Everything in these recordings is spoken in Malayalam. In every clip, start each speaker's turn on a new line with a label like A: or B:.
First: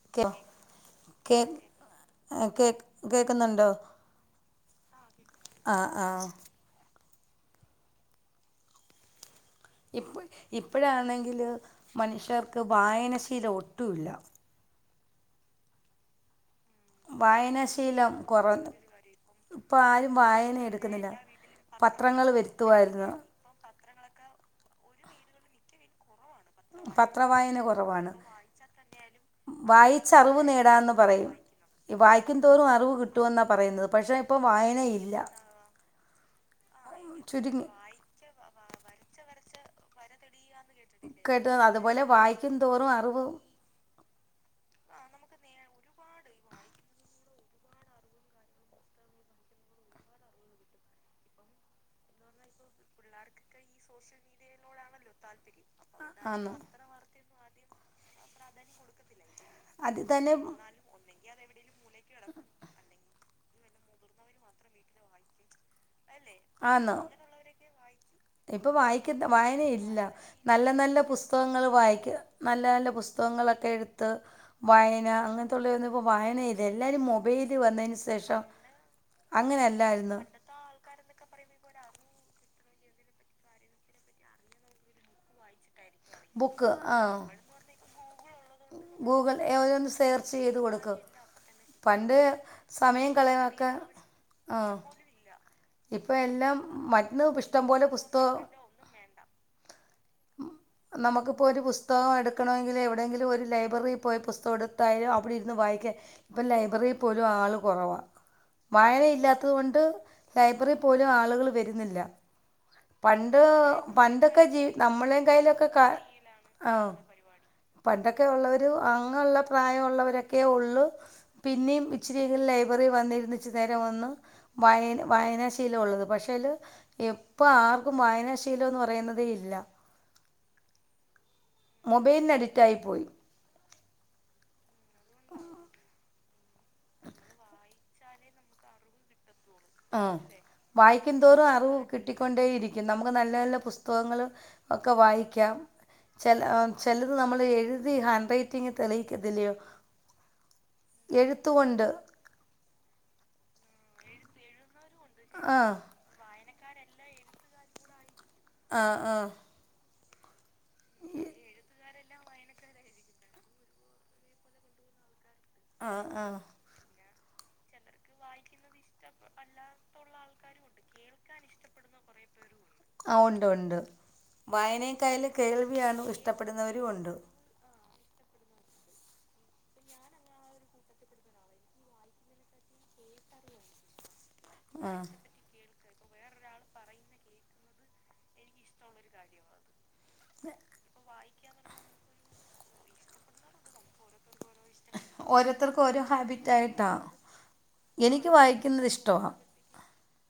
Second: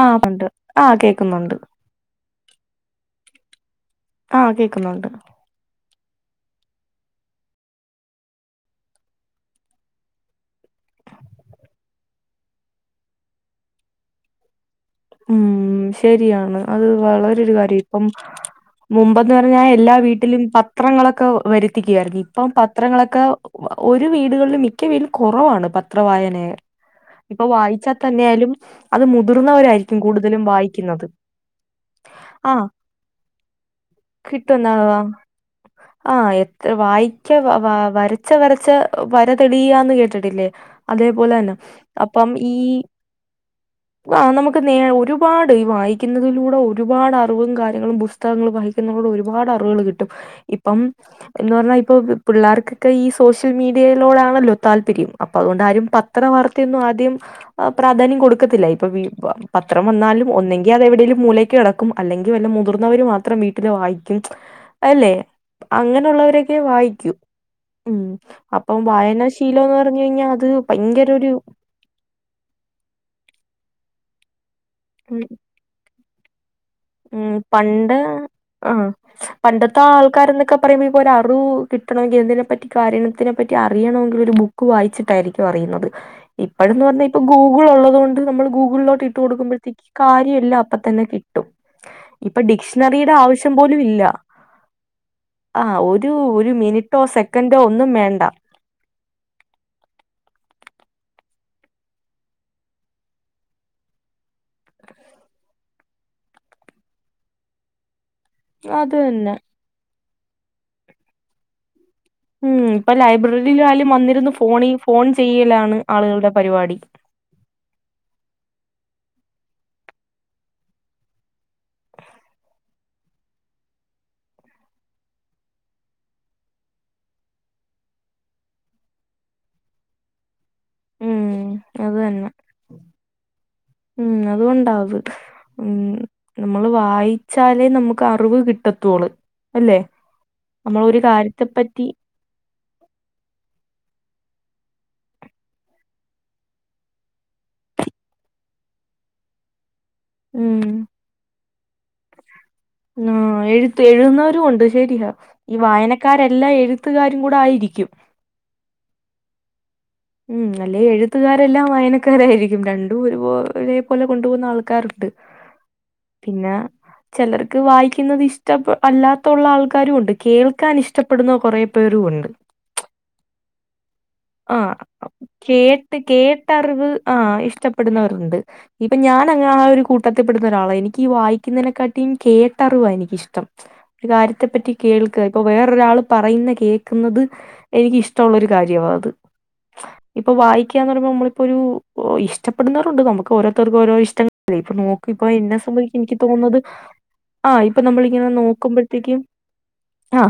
A: അ
B: കേ
A: ഉണ്ട് അ കേക്കുന്നുണ്ട്
B: അഹ് കേക് കേക്കുന്നുണ്ടോ?
A: ആഹ് കേക്കുന്നുണ്ട്
B: ആഹ് ആഹ് ഇപ്പ ഇപ്പഴാന്നെങ്കില് മനുഷ്യർക്ക് വായനശീലം ഒട്ടൂല്ലാ
A: ഊം ശെരിയാണ് അത് വളരെ ഒരു കാര്യാ ഇപ്പം
B: വായനാശീലം കുറ
A: മുമ്പന്ന് പറഞ്ഞാ
B: ഇപ്പം
A: എല്ലാ
B: ആരും
A: വീട്ടിലും
B: വായന എടുക്കുന്നില്ല
A: പത്രങ്ങളൊക്കെ വരുത്തിക്കുയാരുന്നു.
B: പത്രങ്ങൾ
A: ഇപ്പം
B: വരുത്തുമായിരുന്നു
A: പത്രങ്ങളൊക്കെ ഒരു വീടുകളിലും മിക്ക വീട്ട്ലും കാെറവാണ് പത്ര വായെനേ ഇപ്പൊ
B: പത്രവായന
A: വായിച്ചാ
B: കുറവാണ്
A: തന്നെയാലും അത് മുതിർന്നവരായിരിക്കും
B: വായിച്ചറിവ്
A: കൂടുതലും
B: നേടാമെന്ന്
A: വായിക്കുന്നത്
B: പറയും വായിക്കും
A: ആഹ്
B: തോറും അറിവ് കിട്ടുവെന്നാ പറയ്ന്നത് പക്ഷെ ഇപ്പം
A: കിട്ടുന്ന
B: വായനയില്ലാ
A: ആഹ് എത്ര വായിക്ക
B: ചുരുങ്ങി
A: വ വരച്ച്‌ വരച്ച് വര തെളിയാന്ന് കേട്ടിട്ടില്ലേ അതേപോലെ
B: കേട്ട
A: തന്ന
B: കേട്ട അതുപോലെ
A: അപ്പം ഈ
B: വായിക്കും തോറും അറിവ്
A: ആഹ് നമുക്ക് നേ ഒരുപാട് വായി ക്കിന്നതിലൂടെ ഒരുപാട് അർവും കാര്യങ്ങളും പുസ്തകങ്ങൾ വായിക്കുന്ന ഒടെ ഒരുപാട് അർവുകെൾ കിട്ടും ഇപ്പം എന്ന് പറഞ്ഞ ഇപ്പൊ പിള്ളാർക്ക് ക്കെ ഈ സോഷ്യൽ മീഡിയയിലോടാണല്ലോ താൽപര്യം. അപ്പൊ അഹ്കൊണ്ട് ആരും പത്ര വാർത്തയന്നും ആദ്യം അ പ്രാധാന്യം കൊടുക്കത്തില്ല. ഇപ്പൊ വീ പത്രം
B: അത്
A: വന്നാലും
B: തന്നെ
A: ഒന്നെങ്കി അതെവിടേലും മൂലേക്ക് കെടെക്കും അല്ലെങ്കി വെല്ല മുതിർന്നവര് മാത്രം വീട്ടില് വായിക്കും അല്ലേ അങ്ങെനെയുള്ളവരൊക്കെ വായിക്കൂ ഉം
B: ഇപ്പ
A: അപ്പം
B: വായിക്കെത്ത് വായന
A: വായനാശീലംന്ന്
B: ഇല്ല
A: പറഞ്ഞു കഴിഞ്ഞാൽ അത്
B: നല്ല നല്ല
A: ഭയങ്കര ഒരു
B: പുസ്തകങ്ങൾ വായിക്ക്‌കാ നല്ല നല്ല പുസ്തകങ്ങളൊക്കെ എട്ത്ത് വായന അങ്ങെൻത്തുള്ളെ ഒന്നും ഇപ്പ വായന ഇ
A: ഉം പണ്ട് ആ പണ്ടത്തെ
B: അങ്ങനെയല്ലായിരുന്നു
A: ആൾക്കാരന്നൊക്കെ പറയിമ്പെഴി പോലെ അർവ് കിട്ടണമെങ്കിൽ എന്തിനെപ്പറ്റി കാര്യത്തിനെപ്പറ്റി അറിയണോങ്കിൽ ഒരു ബുക്ക് വായിച്ചിട്ടായിരിക്കും അറിയിന്നെത്
B: ബുക്ക്
A: ഇപ്പഴെന്ന്
B: ആ
A: പർഞ്ഞാ ഇപ്പൊ ഗൂഗിളുള്ളത് കൊണ്ട് നമ്മള് ഗൂഗിൾലോട്ട് ഇട്ട്
B: ഗൂഗിൾ
A: കൊട്ക്കുമ്പഴ്ത്തേക്ക്
B: ഓരോന്ന് സെർച്ച്
A: കാര്യം
B: ചെയ്ത്
A: എല്ലാം അപ്പ
B: കൊടുക്കും
A: തന്നെ കിട്ടും
B: പണ്ട്
A: ഇപ്പം
B: സമയം
A: ഡിക്ഷ്ണറീടെ ആവശ്യം
B: കളയാനൊക്കെ
A: പോലും ഇല്ലാ
B: ആ
A: ആഹ് ഒരു
B: ഇപ്പം
A: ഒരു
B: എല്ലാം
A: മിനിട്ടോ
B: മറ്റന്ന്
A: സെക്കൻ്റോ
B: ഇഷ്ടം പോലെ
A: ഒന്നും വേണ്ട
B: പുസ്തകം നമ്ക്ക്പ്പോ ഒരു പുസ്തകം എടുക്കണമെങ്കില് എവിടെയെങ്കിലും ഒര് ലൈബ്രറീ പോയി പുസ്തകം എട്ത്തായാലും അവിടെ ഇര്ന്ന് വായിക്കാൻ പ്പ ലൈബ്രറീ പോലും ആള് കൊറവ
A: അത്
B: വായന
A: തന്നെ
B: ഇല്ലാത്തത് കൊണ്ട് ലൈബ്രറി പോലും ആൾകെൾ വെര്ന്നില്ല
A: ഉം ഇപ്പൊ
B: പണ്ട്
A: ലൈബ്രറിയിലാലും വന്നിരുന്ന്
B: പണ്ടൊക്കെ ജീ
A: ഫോണി ഫോൺ
B: നമ്മളേം കയ്യിലൊക്കെ
A: ചെയ്യലാണ്
B: കാ
A: ആളുകളുടെ പരിപാടി
B: ഓഹ് പണ്ടൊക്കെ ഉള്ളരു അങ്ങള്ള പ്രായവുള്ളവരൊക്കെ ഉള്ള് പിന്നിം ഇച്ചിരിയൊക്കെ ലൈബെറി വന്ന് ഇര്ന്ന് ഇച്ചിരി നേരം വന്ന് വായന വായനാശീലം ഒള്ളത്. പക്ഷേല് എ ഇപ്പോ ആർക്കും വായനാ ശീലോന്ന് പറയുന്നതേ ഇല്ല.
A: ഉം അത് തന്നെ
B: മൊബൈലിന് അഡിക്റ്റായി പോയി
A: ഉം അതുകൊണ്ടാത് ഉം നമ്മള് വായിച്ചാലേ നമുക്ക് അറിവ് കിട്ടത്തുള്ളു
B: ആ വായിക്കുന്തോറും അറിവ്
A: കാര്യത്തെപ്പറ്റി
B: കി കിട്ടിക്കൊണ്ടേഇരിക്കും നമുക്ക് നല്ല നല്ല പുസ്തകങ്ങൾ ഒക്കെ വായിക്കാം. ചില ചിലത് നമ്മൾ എഴുതി ഹാൻഡ് റൈറ്റിംഗ് തെളിയിക്കുല്ലയോ
A: ഉം
B: എഴുത്തുകൊണ്ട്
A: ആ എഴു എഴുുന്നവരും ഉണ്ട് ശരിയാ
B: ആ
A: ഈ വായന ക്കാരെല്ലാ എഴുത്തുകാരും കൂടെ ആയിരിക്കും.
B: ആ ആ
A: ഉം അല്ലെ എഴുത്തുകാരെല്ലാം വയന ക്കാരായിരിക്കും രണ്ടും ഒരു പോ ഒരേപോലെ കൊണ്ടുപോകുന്ന ആൾക്കാരുണ്ട്.
B: ആ ആ
A: പിന്നെ ചിലർക്ക് വായിക്കാ പിന്നത് ഇഷ്ടപെ അല്ലാത്തുള്ള ആൾക്കാരും ഉണ്ട് കേൾക്കാൻ ഇഷ്ടപ്പെടുന്ന കൊറെ പേരും ഉണ്ട്.
B: ആ ഒണ്ട്, ഒണ്ട്
A: ആ
B: വായനെക്കായാല്
A: കേട്ട് കേട്ടറിവ് ആ ഇഷ്ട്ട പെടുന്നവരുണ്ട് ഇപ്പൊ ഞാനങ്ങ ആ കൂട്ടത്തിപ്പെടുന്ന ഒരാള എനി ക്കി വായിക്കുന്നതിനെക്കാട്ടിയും കേട്ടറിവാ എനിക്കിഷ്ടം. ഒരു കാര്യത്തെ പറ്റി
B: ആ
A: കേൾക്ക. ഇപ്പൊ വേറൊരാള് പറയുന്ന കേക്കുന്നത് എനിക്കിഷ്ട്ടൊള്ളൊരു കാര്യവാ അത്. ഇപ്പൊ വായിക്കന്ന് പറയുമ്പോ നമ്മളിപ്പോരു ഇഷ്ടപ്പെടുന്നോരുണ്ട്. നമുക്ക് ഓരോത്തർക്കും ഓരോ ഇഷ്ട അല്ല ഇപ്പൊ നോക്കിപ്പൊ ഇന്നെ
B: ഓരോരുത്തർക്കും
A: സംബന്ധിച്ച്
B: ഓരോ
A: ഇനിക്ക് തോന്നത്.
B: ഹാബിറ്റായിട്ടാണ്
A: ആ ഇപ്പൊ നമ്മളിങ്ങനെ
B: എനിക്ക് വായിക്കുന്നത്
A: നോക്കുമ്പോത്തേക്കും
B: ഇഷ്ടമാണ്
A: ആ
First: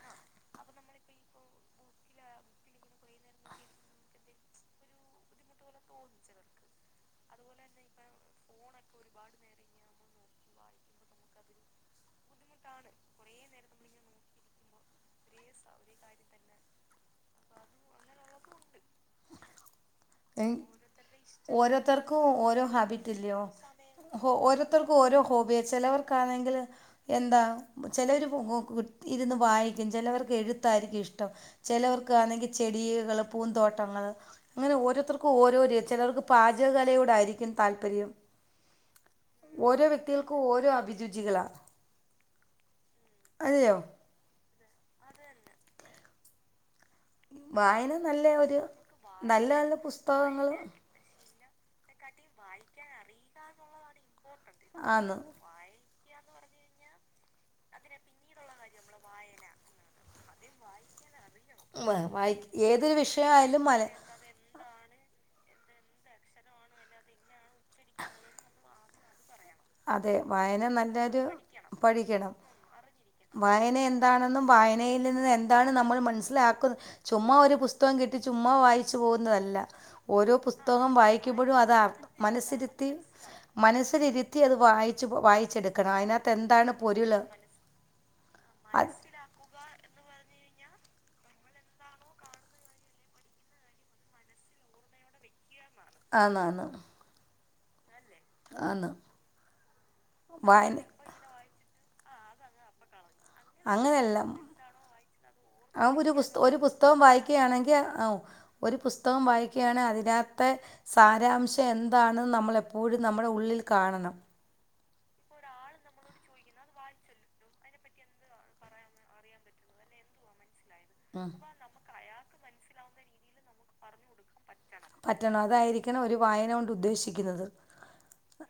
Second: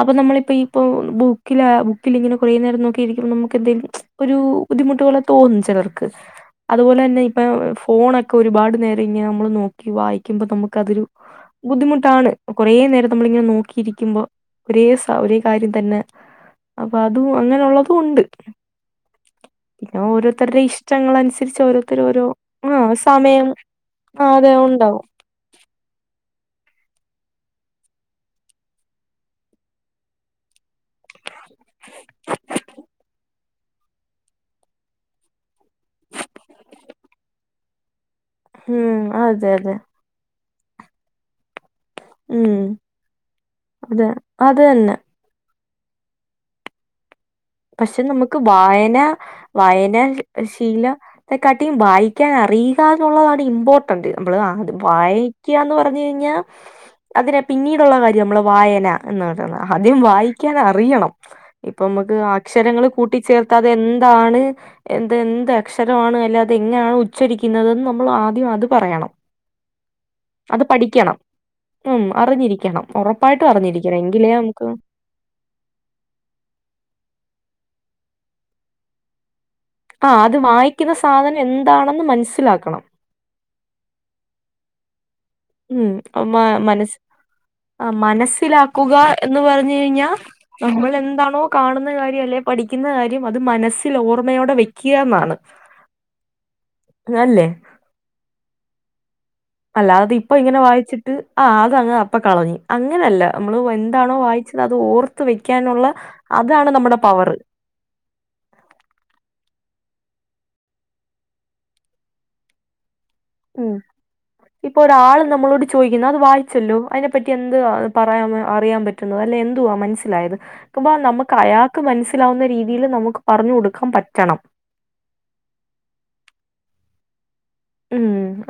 A: അപ്പൊ നമ്മളിപ്പോ ഇപ്പൊ ബുക്കില, ബുക്കിലിങ്ങനെ കൊറേ നേരം നോക്കിയിരിക്കുമ്പ നമുക്ക് എന്തെലും ഒരു ബുദ്ധിമുട്ടുകളെ തോന്നും ചിലർക്ക് അതുപോലെ തന്നെ ഇപ്പൊ ഫോണക്കെ ഒരുപാട് നേരം ഇങ്ങനെ നമ്മള് നോക്കി വായിക്കുമ്പോ നമുക്കതൊരു ബുദ്ധിമുട്ടാണ് കുറെേ നേരം നമ്മളിങ്ങനെ നോക്കിയിരിക്കുമ്പോ ഒരേ ഒരേ കാര്യം തന്നെ അപ്പ അതും അങ്ങനൊള്ളതും ഒണ്ട്.
B: എങ്
A: ഇഷ്ടങ്ങളനുസരിച്ച് ഓരോരുത്തര്
B: ഓരോത്തർക്കും ഓരോ
A: ആഹ്
B: ഹാബിറ്റല്ലയോ.
A: സമയം ആ
B: ഹോ
A: അതെ
B: ഓരോത്തർക്കും
A: ഉണ്ടാവും
B: ഓരോ ഹോബി ചെലവർക്കാണെങ്കിൽ എന്താ ചെലവര് കു, കു, കുത്തി ഇരുന്ന് വായിക്കും. ചെലവർക്ക് എഴ് താരിക്കും ഇഷ്ടം ചിലവർക്ക് ആണെങ്കി ചെടികള് പൂന്തോട്ടങ്ങൾ അങ്ങനെ ഓരോ ഓരോ ചിലർക്ക് പാചകലയോടായിരിക്കും താല്പര്യം
A: ഉം അതെ അതെ
B: ഓരോ വ്യക്തികൾക്കും ഓരോ അഭിരുചികളാ.
A: ഉം
B: അതെയോ
A: അത അത് തന്നെ.
B: വായന
A: പക്ഷെ
B: നല്ല
A: നമുക്ക്
B: ഒരു
A: വായന
B: നല്ല നല്ല
A: വായന
B: പുസ്തകങ്ങൾ
A: ശീലം ക്കാട്ടിയും വായിക്കാൻ അറിയുക എന്നുള്ളതാണ് ഇമ്പോർട്ടന്റ് നമ്മള്
B: ആന്ന്
A: വായി ക്യാന്ന് പറഞ് കഴിഞ്ഞാൽ അതിനെ പിന്നീടുള്ള കാര്യഅ നമ്മള് വായന എന്ന് പറയുന്നത് ആദ്യം വായിക്കാൻ അറിയണം ഇപ്പ മ്മക്ക് ആ
B: വായിക്ക
A: ക്ഷരങ്ങൾ
B: ഏതൊരു വിഷയമായാലും
A: കൂട്ടിച്ചേർത്താതെ
B: മല
A: എന്ത താണ് എന്ത്, എന്ത് അക്ഷര ആണ് അല്ല അത് ഇങ്ങണ് ഉച്ചരിക്കുന്നതെന്ന് നമ്മൾ ആദ്യം അത് പറയണം
B: അതെ
A: അത്
B: വായന
A: പഠിക്കണം
B: നല്ലൊരു
A: ഉം
B: പഠിക്കണം
A: അറിഞ്ഞിരിക്കണം ഉറപ്പായിട്ടും
B: വായന
A: അറിഞ്ഞിരിക്കണം എങ്കിലേ
B: എന്താണെന്നും
A: നമുക്ക്
B: വായനയിൽ അതിനിന്ന് എന്താണ് നമ്മൾ മനസ്സിലാക്കു ചുമ്മാ ഒരു പുസ്തകം കിട്ടി ചുമ്മാ വായിച്ചു പോകുന്നതല്ല.
A: ആ
B: ഓരോ
A: അത്
B: പുസ്തകം
A: വായിക്കുന്ന സാധനം
B: വായിക്കുമ്പോഴും അത് അർ
A: എന്താണെന്ന് മനസ്സിലാക്കണം
B: മനസ്സിരുത്തി മനസ്സിലിരുത്തി അത് വായിച്ച് വായി
A: ഉം മനസ് ആ
B: അത്
A: മനസ്സിലാക്കുക എന്ന് പറഞ്ഞു കഴിഞ്ഞാൽ നമ്മൾ എന്താണോ കാണുന്ന കാര്യം അല്ലെ പഠിക്കുന്ന കാര്യം അത് മനസ്സിൽ ഓർമ്മയോടെ വെക്കുയ ന്നാണ്
B: [unintelligible] ആ ന്നാ ന്ന്
A: ഞാ അല്ലേ.
B: ആണ്
A: അല്ലാതെ ഇപ്പ ഇങ്ങന വായിച്ചിട്ട് ആ അതങ്ങ് അപ്പ കളഞ്ഞ്. അങ്ങനെയല്ല നമ്മള് എന്താണോ
B: അങ്ങനെയല്ല
A: വായിച്ചത് അത് ഓർത്ത് വെക്കാനുള്ള അതാണ് നമ്മുടെ പവറ്
B: തിയ അത് ഒരു പുസ്തകം വായിക്കുകയാണെങ്ക അതിനകത്തെ സാരാംശം എന്താണെന്ന് നമ്മളെ പ്പോഴും നമ്മട ഉള്ളിൽ കാണണം.
A: ഇപ്പൊ ഒരാള് നമ്മളോട് ചോദിക്കുന്നു അത് വായിച്ചല്ലോ അയിനെപ്പറ്റി എന്ത് പറയാൻ അറിയാൻ പ അല്ല എന്തുവാ മനസ്സിലായത് കുമ്പ
B: ഉം
A: നമുക്ക് അയാക്ക് മനസ്സിലാവുന്ന രീതീല് നമുക്ക് പറഞ്ഞു കൊടുക്കാൻ പറ്റണം.
B: പറ്റണം അതായിരിക്കണം ഒരു വായന കൊണ്ട് ഉദ്ദേശിക്കുന്നത്.
A: ഉം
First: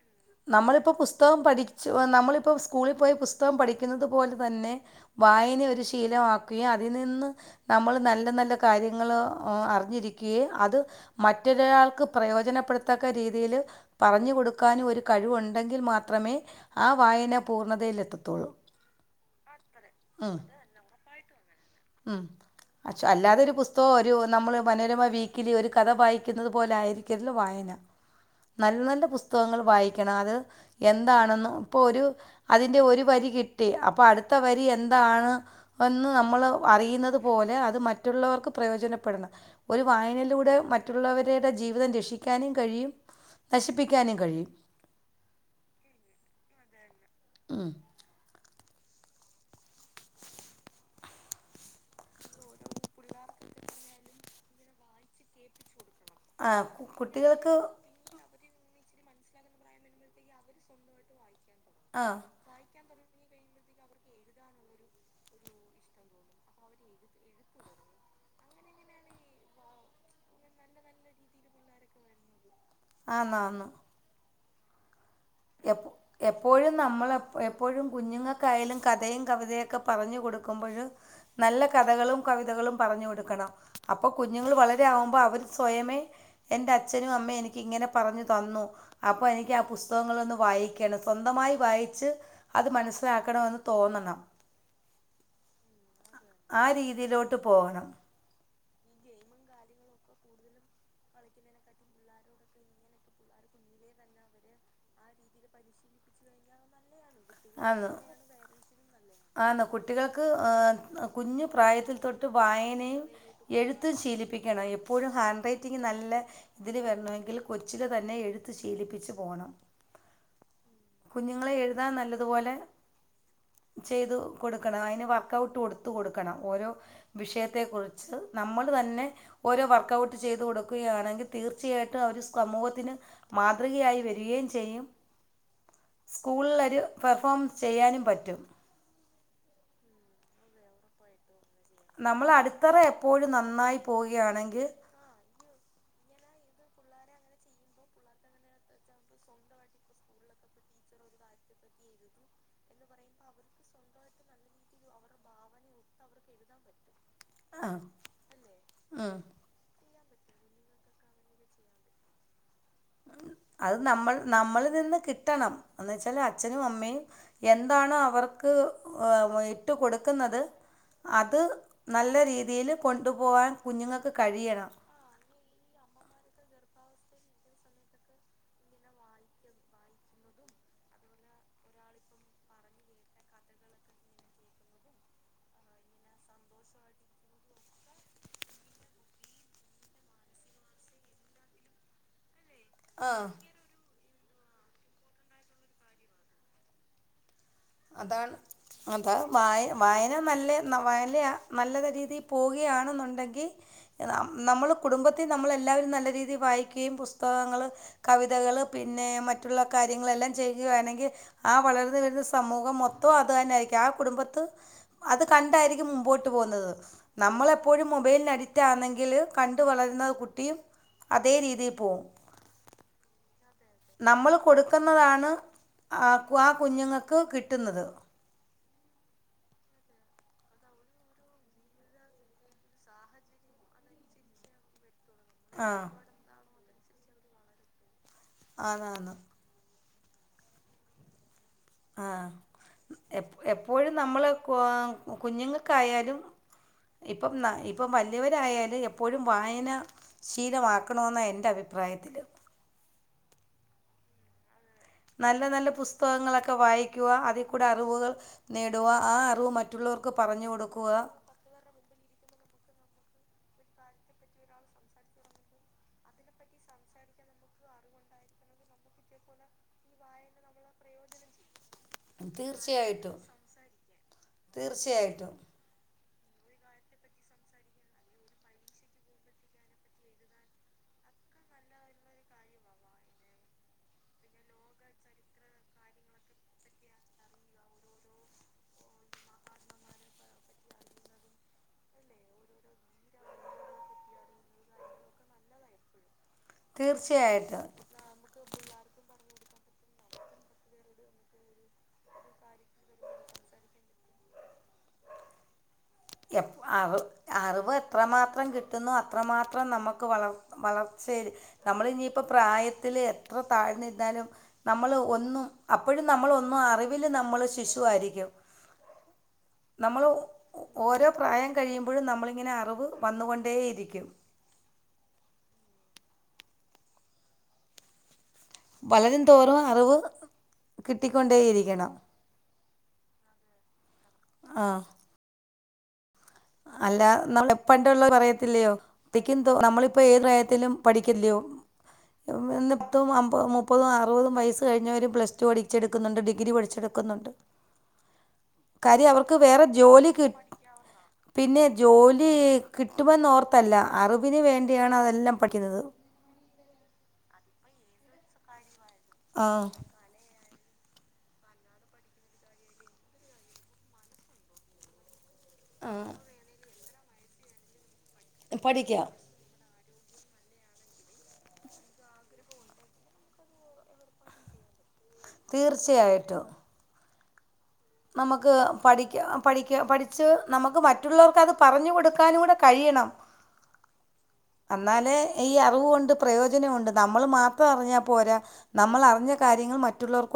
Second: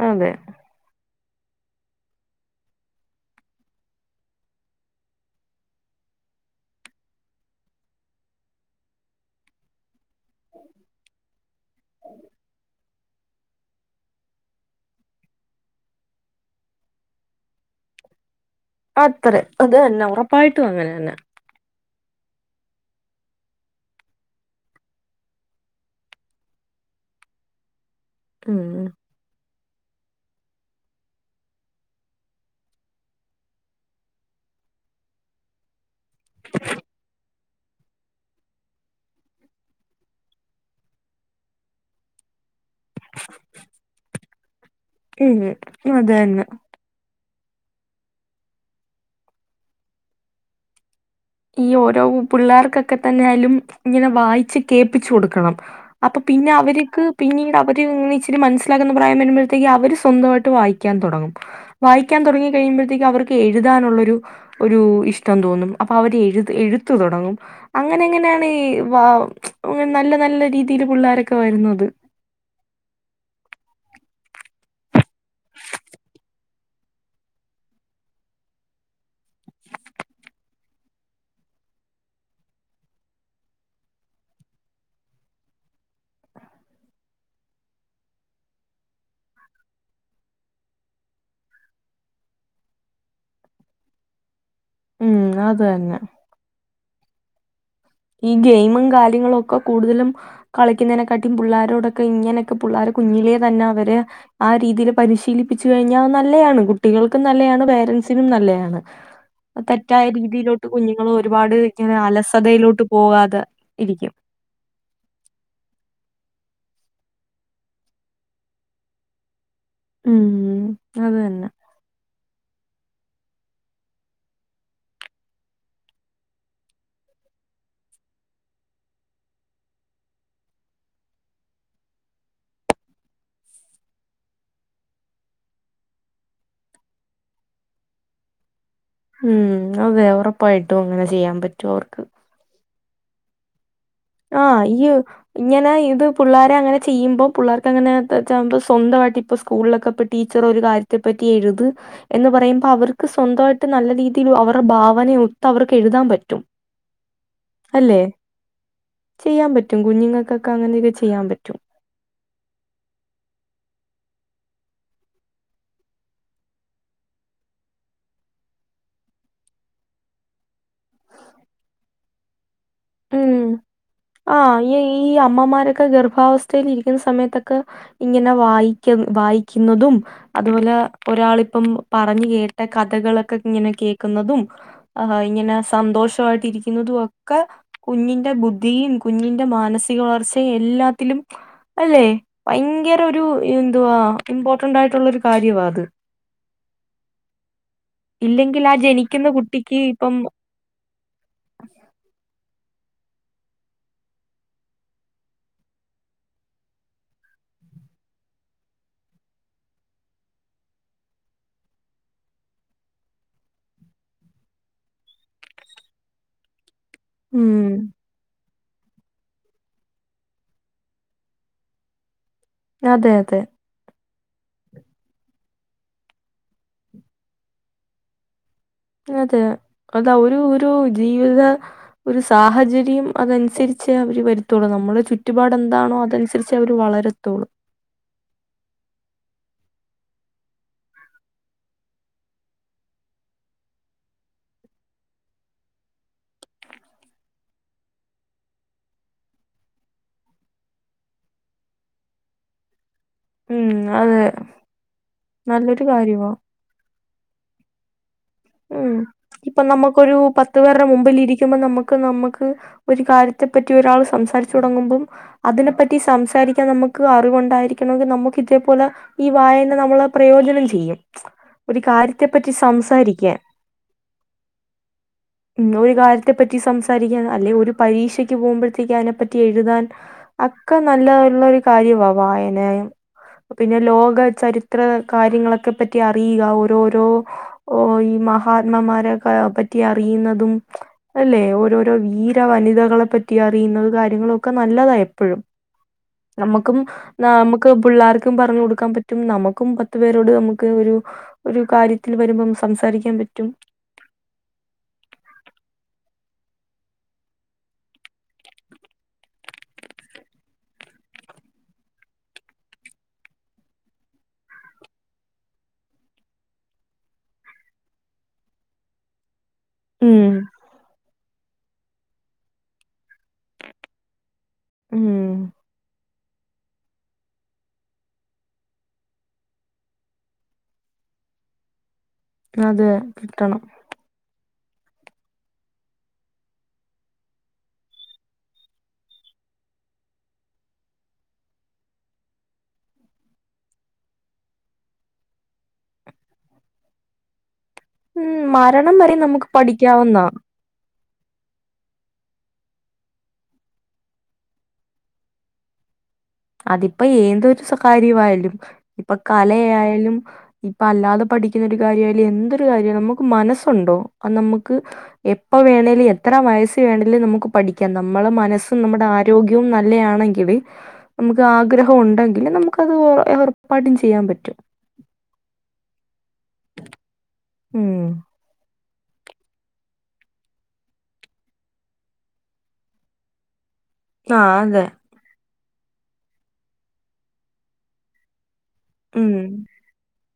A: അതെ
B: നമ്മളിപ്പോ പുസ്തകം പഠിച്ച് നമ്മളിപ്പോ സ്കൂളി പോയി പുസ്തകം പഠിക്കുന്നത് പോലെ തന്നെ വായന ഒരു ശീലമാക്കുകയും അതിൽ നിന്ന് നമ്മള് നല്ല നല്ല കാര്യങ്ങള് അറിഞ്ഞിരിക്യേ അത് മറ്റൊരാൾക്ക് പ്രയോജനപ്പെടുത്തക്ക രീതിയില് പറഞ്ഞു കൊടുക്കാനും. ഒരു കഴിവുണ്ടെങ്കിൽ മാത്രമേ ആ വായന പൂർണ്ണതയിലെത്തത്തുള്ളൂ
A: അത്രം അത് തന്ന ഉറപ്പായിട്ടും അങ്ങനെ തന്നാ.
B: ആഹ്. അശോ അല്ലാതെ ഒരു പുസ്തകോ ഒരു നമ്മള് മനോരമാ വീക്കിലി ഒരു കഥ വായിക്കുന്നത് പോലെആയിരിക്കര്ത് വായന. നല്ല,
A: ഉം
B: നല്ല പുസ്തകങ്ങൾ വായിക്കണം അത് എന്താണെന്ന് ഇപ്പൊ ഒരു അതിന്റെ ഒരു വരി കിട്ടി അപ്പൊ അടുത്ത വരി എന്താണ് ഒന്ന് നമ്മൾ അറിയുന്നത് പോലെ അത് മറ്റുള്ളവർക്ക് പ്രയോജനപ്പെടണം ഒരു വായനയിലൂടെ മറ്റുള്ളവരുടെ ജീവിതം രക്ഷി കഴിക്കാനും കഴിയും നശിപ്പിക്കാനും കഴിയും
A: അതനൊ
B: ആഹ്
A: ഈ ഓരോ പിള്ളേർക്കൊക്കെ തന്നെയാലും ഇങ്ങനെ വായിച്ച് കേപ്പിച്ചു കൊടുക്കണം അപ്പൊ പിന്നെ
B: ആ കു-
A: അവരിക്ക്
B: കുട്ടികൾക്ക്
A: പിന്നീട് അവര് ഒന്നിച്ച് രി മനസിലാക്കുന്ന പ്ര പറായം വരുമ്പോഴത്തേക്ക് അവര് സ്വന്തമായിട്ട് വായിക്കാൻ തുടങ്ങും
B: ആ
A: വായിക്കാൻ തുടങ്ങി കഴിയുമ്പോഴത്തേക്ക് അവർക്ക് എഴുതാനുള്ളരു ഒരു ഇഷ്ടം തോന്നും. അപ്പ അവര് എഴു എഴുത്തു തുടങ്ങും അങ്ങനെ ഇങ്ങനാണ് ഈ വ നല്ല, നല്ല രീതീല് പുള്ളാരൊക്കെ വരുന്നത്.
B: ആന്ന്, ആന്ന്. എപ് എപ്പോഴും നമ്മളെ എപ്പ, എപ്പോഴും കുഞ്ഞുങ്ങക്കായാലും കഥയും കവിതയൊക്കെ പറഞ്ഞു കൊടുക്കുമ്പഴ് നല്ല കഥകളും കവിതകളും പറഞ്ഞു കൊടുക്കണം. അപ്പൊ കുഞ്ഞുങ്ങൾ വളരെ ആവുമ്പോ അവര് സ്വയമേ എൻ്റെ അച്ഛനും അമ്മേം എനിക്കിങ്ങനെ പറഞ്ഞു തന്നു. അപ്പോ എനിക്ക് ആ പുസ് പുസ്തകങ്ങളൊന്ന് വായിക്കേല സ്വന്തമായി വായിച്ച് അത് മനസ്സിലാക്കണോന്ന് തോന്നണം.
A: ഉം അതന്നെ
B: ആ രീതിലോട്ട് പോകണം.
A: ഈ ഗെയിമും കാര്യങ്ങളുഒക്കെ കൂടുതലും കളിക്കുന്നതിനെക്കാട്ടി പിള്ളോരോടൊക്കെ ഇങ്ങനെയൊക്കെ പിള്ളേർ കുഞ്ഞിലേെ തന്നെ അവര്. ആ രീതിയില് പരിശീലിപ്പിച്ചു കഴിഞ്ഞാൽ നല്ലതാണ് കുട്ടികൾക്കും നല്ലയാണ്
B: ആന്ന്
A: പേരൻറ്സിനും നല്ലതാണ് ആ
B: ആന്ന്
A: തെറ്റായ
B: കുട്ടികൾക്ക്
A: രീതിയിലോട്ട് കുഞ്ഞുങ്ങൾ
B: കുഞ്ഞു
A: ഒരുപാട്
B: പ്രായത്തിൽ
A: ഇങ്ങനെ
B: തൊട്ട്
A: അലസതയിലോട്ട്
B: വായനേ
A: പോകാതെ
B: എഴുത്ത്
A: ഇരിക്കും
B: ശീലിപ്പിക്കണം എപ്പോഴും ഹാൻഡ് റൈറ്റിംഗ് നല്ല. ഇതില് വരണങ്കിൽ കൊച്ചില് തന്നെ എഴുത്ത്‌ ശീലിപ്പിച്ച് പോണം.
A: ഉം അത് തന്നെ
B: കുഞ്ഞുങ്ങളെ എഴുതാൻ നല്ലതുപോലെ ചെയ്തു കൊടുക്കണം അയിന് വർക്കൗട്ട് കൊടുത്തു കൊടുക്കണം ഓരോ വിഷയത്തെ കുറിച്ച് നമ്മള് തന്നെ.. ഓരോ വർക്കൗട്ട് ചെയ്ത് കൊടുക്കുകയാണെങ്കി തീർച്ചയായിട്ടും അവര് സമൂഹത്തിന് മാതൃകയായി വരികേം ചെയ്യും സ്കൂൾലെരു പെർഫോം ചെയ്യാനും പറ്റും.
A: ഉം അതെ ഉറപ്പായിട്ടും അങ്ങനെ ചെയ്യാൻ പ
B: നമ്മളെ അടിത്തറ എപ്പോഴും നന്നായ്
A: ആഹ് ഈയ്. ഇങ്ങനെ ഇത് പിള്ളേരെ അങ്ങനെ ചെയ്യുമ്പോം പിള്ളേർക്ക് അങ്ങനെ സ്വന്തമായിട്ട് ഇപ്പ സ്കൂളിലൊക്കെ... ടീച്ചർ ഒര് കാര്യത്തെ പറ്റി എഴുത്. എന്ന് പറയുമ്പോ അവർക്ക് സ്വന്തായിട്ട് നല്ല രീതിൽ അവരു ഭാവനയൊത്ത് അവർക്കെഴുതാൻ പറ്റും.
B: ആഹ് ആഹ്
A: യ്യാൻ പറ്റും കുഞ്ഞുങ്ങക്കൊക്കെ അങ്ങനെയൊക്കെ ചെയ്യാൻ പറ്റും.
B: അത് നമ്മൾ നമ്മളിൽ നിന്ന് കിട്ടണം എന്ന് വെച്ചാല് അച്ഛനും അമ്മെയും എന്താണോ അവർക്ക് എ വെ ഇട്ട് കൊട്ക്ക്ന്നത് അത് നല്ല രീതിയില് കൊണ്ട്
A: ഉം
B: പോവാൻ കുഞ്ഞുങ്ങക്ക്
A: ആഹ്
B: കഴിയണം
A: ഈ ഈ അമ്മമാരൊക്കെ ഗർഭാവസ്ഥയിൽ ഇരിക്കുന്ന സമയത്തൊക്കെ ഇങ്ങിനെ വായിക്കും വായിക്കുന്നതും അതുപോലെ ഒരാളിപ്പം പറഞ്ഞു കേട്ട കഥകളൊക്കെ ഇങ്ങനെ കേക്കുന്നതും ആഹ് ഇങ്ങനെ സന്തോഷവായി ട്ടിരിക്കുന്നതും ഒക്കെ. കുഞ്ഞിന്റെ ബുദ്ധിയും കുഞ്ഞിന്റെ മാനസിക വളർച്ചയും എല്ലാത്തിലും അല്ലെ ഭയങ്കര ഒരു
B: ആ
A: എന്തുവാ ഇമ്പോർട്ടന്റ് ആയിട്ടുള്ള ഒരു കാര്യമാത്
B: അതാണ്.
A: ഇല്ലെങ്കിൽ ആ
B: അതാ
A: ജനിക്കുന്ന
B: വായ
A: കുട്ടിക്ക്
B: വായന
A: ഇപ്പം
B: നല്ലേ [unintelligible] നല്ല രീതിയിൽ പോവുകയാണെന്നുണ്ടെങ്കി നമ്മള് കുടുംബത്തി നമ്മളെല്ലാവരും നല്ല രീതീ വായിക്കേയും പുസ്തകങ്ങള് കവിതകള് പിന്നെ മറ്റുള്ള കാര്യങ്ങളെല്ലാം ചെയ്യുകയാണെങ്കി ആ വളർന്ന് വരുന്നസ് സമൂഹം മൊത്തം അത് തന്നെയിരിക്കും ആ കുടുംബത്ത് അത് കണ്ടായിരിക്കും മുമ്പോട്ട് പോകുന്നത് നമ്മളെപ്
A: ഉം
B: ഒര് മൊബൈല്ന് അഡിക്റ്റ ആണെങ്കില് കണ്ട് വളരുന്ന കുട്ടിയും അതേ രീതിയിൽ പോവും.
A: അതെ അതെ
B: നമ്മൾ കൊടുക്കുന്നതാണ് ആഹ് ആഹ് കുഞ്ഞുങ്ങക്ക് കിട്ടുന്നത്
A: അതെ അതാ ഒരു ഒരു ജീവിത. ഒരു സാഹചര്യം അതൻസരിച്ചെ അവര് വരുത്തുള്ളൂ നമ്മള് ചു റ്റുപാട്
B: ആ
A: എന്താണോ അതനുസരിച്ച് അവര് വളരത്തോള്ളൂ.
B: ആന്നാന്ന് ആഹ് എപ് എപ്പോഴും നമ്മള് ക്വാ കുഞ്ഞ്ങ്ങക്കായാലും ഇപ്പം ഇപ്പം വലിയവരായാല് എപ്പോഴും വായന ശീലമാക്കണോന്ന എന്റെ അഭിപ്രായത്തില്.
A: ഉം അതെ
B: നല്ല നല്ല
A: നല്ലൊരു കാര്യവാ
B: പുസ്തകങ്ങളൊക്കെ വായിക്കുക അതിൽക്കൂടെ അറിവുകൾ. നേടുക
A: ഉം.
B: ആ അറിവ്
A: ഇപ്പം
B: മറ്റുള്ളവർക്ക്
A: നമുക്കൊരു
B: പറഞ്ഞു
A: പത്ത് പേരുടെ
B: കൊടുക്കുക
A: മുമ്പിരിക്കുമ്പോ നമ്മ ക്ക് ന്നമ്മക്ക് ഒരു കാര്യത്തെ പറ്റി ഒരാൾ സംസാരിച്ച് തുടങ്ങുമ്പം. അതിനെപ്പറ്റി സംസാരിക്കാൻ നമ്മ്ക്ക് അറിവുണ്ടായിരിക്കണമങ്കിൽ നമ്മക്ക് ഇതേപോലെ ഈ വായന ന്നമ്മള് പ്രയോജനം ചെയ്യും ഒര് കാര്യത്തെ പറ്റി
B: തീർച്ചയായിട്ടും
A: സംസാരിക്കാൻ.
B: തീർച്ചയായിട്ടും
A: ആ ഒര് കാര്യത്തെ പറ്റി സംസാരിക്കാന്അല്ലെ ഒരു പരീക്ഷയ്ക്ക് പോകുമ്പോഴത്തേക്ക് അയിനെപ്പറ്റി എഴുതാൻ. അക്കെ നല്ല ള്ളരു കാര്യവാ വായനയും പ്പൊ പിന്നെ ലോക ചരിത്ര കാര്യങ്ങളൊക്കെ പറ്റി അറിയ്ക ഓരോരോ ഓ ഈ മഹാത്മാമാരെക്കെ പറ്റി അറിയുന്നതും. അല്ലേ ഓരോരോ വീര വനിതകളെ പറ്റി അറിയുന്നത് കാര്യങ്ങളോക്കെ നല്ലതാ എപ്പഴും. നമ്മുക്കും നമുക്ക്
B: തീർച്ചയായിട്ടും
A: പിള്ളേർക്കും പറഞ്ഞു കൊടുക്കാൻ പറ്റും നമുക്കും പത്തു പേരോട് നമുക്ക് ഒരു.. ഒരു കാര്യത്തിൽ വരുംമ്പം സംസാരിക്കാൻ പറ്റും
B: എപ് അവ് അറിവ് എത്രമാത്രം കിട്ടുന്നു അത്രമാത്രം ന്നമക്ക് വളർത് വളർച്ചയില് നമ്മൾ ഇനി ഇപ്പ പ്രായത്തില് എത്ര താഴ്ന്ന് ഇരുന്നാലും.. ന്നമ്മൾ ഒന്ന് അപ്പോഴും ന്നമ്മളോന്ന് അറിവില് ന്നമ്മൾ ശിശുവായിരിക്കും. നമ്മളൊ
A: ഉം
B: പ്രായം കഴിയുമ്പോഴും ന്നമ്മളിങ്ങനെ അറിവ് വന്ന്കൊണ്ടേയിരിക്കും.
A: ഉം
B: വളരും തോറും അറിവ് കിട്ടിക്കൊണ്ടേയിരിക്കണം.
A: അതേ കിട്ടണം
B: ആഹ് അല്ല നാള പ്പണ്ടള്ള പറയത്തില്ലയോ ത്തിക്കെന്തോ നമ്മളിപ്പോ ഏ പ്രായത്തിലും പഠിക്കല്ലയോ ഇന്ന് [unintelligible] അമ്പത് മുപ്പതും അറുപതും വയസ് കഴിഞ്ഞവര് പ്ലസ് റ്റൂ പടിച്ചെട് ക്കുന്ന്ണ്ട് ഡിഗ്രി പഠിച്ചെടുക്കുന്നുണ്ട്
A: ഉം മരണം
B: കാര്യം
A: വരെ
B: അവർക്ക്
A: നമുക്ക്
B: വേറെ ജോലി
A: പഠിക്കാവുന്ന
B: കി പിന്നെ ജോലി കിട്ടുമെന്നൊർത്തല്ല. അറിവിന് വേണ്ടിയാണ് അതെല്ലാം പഠിക്കുന്നത്
A: അതിപ്പോ ഏതൊരു സ്വ കാര്യവായാലും ഇപ്പൊ
B: ആ
A: കലയായെലും ഇപ്പ അല്ലാതെ പഠിക്ക്ന്ന ഒരു കാര്യായാലും എന്തൊരു കാര്യാ നമുക്ക് മനസ്സുണ്ടോ അത് നമ്ക്ക് എപ്പ
B: ആ
A: വേണേലും എത്ര വയസ് വേണേലും നമുക്ക് പഠിക്കാം നമ്മളെ മനസും നമ്മടെ
B: പഠിക്കാം
A: ആ രോഗ്യവും നല്ലയാണെങ്കില് നമുക്ക് ആഗ്രഹം ഉണ്ടെങ്കിൽ നമുക്കത് ഉറപ്പായിട്ടും ചെയ്യാൻ പറ്റും
B: തീർച്ചയായിട്ടും.
A: ഉം
B: നമ്മക്ക് പഠിക്ക പഠിക്ക പഠിച്ച് നമ്ക്ക് മറ്റുള്ളവർക്കത് പറഞ്ഞ് കൊട്ക്കാനും കൂടെ കഴിയണം
A: ആഹ് അതെ
B: അന്നാലേ ഈ അറിവോണ്ട് പ്രയോജനംഉണ്ട് ന്നമ്മള് മാത്രം അറിഞ്ഞാ പോരാ. നമ്മളർഞ്ഞ
A: ഉം
B: കാര്യങ്ങള് മറ്റുള്ളോർ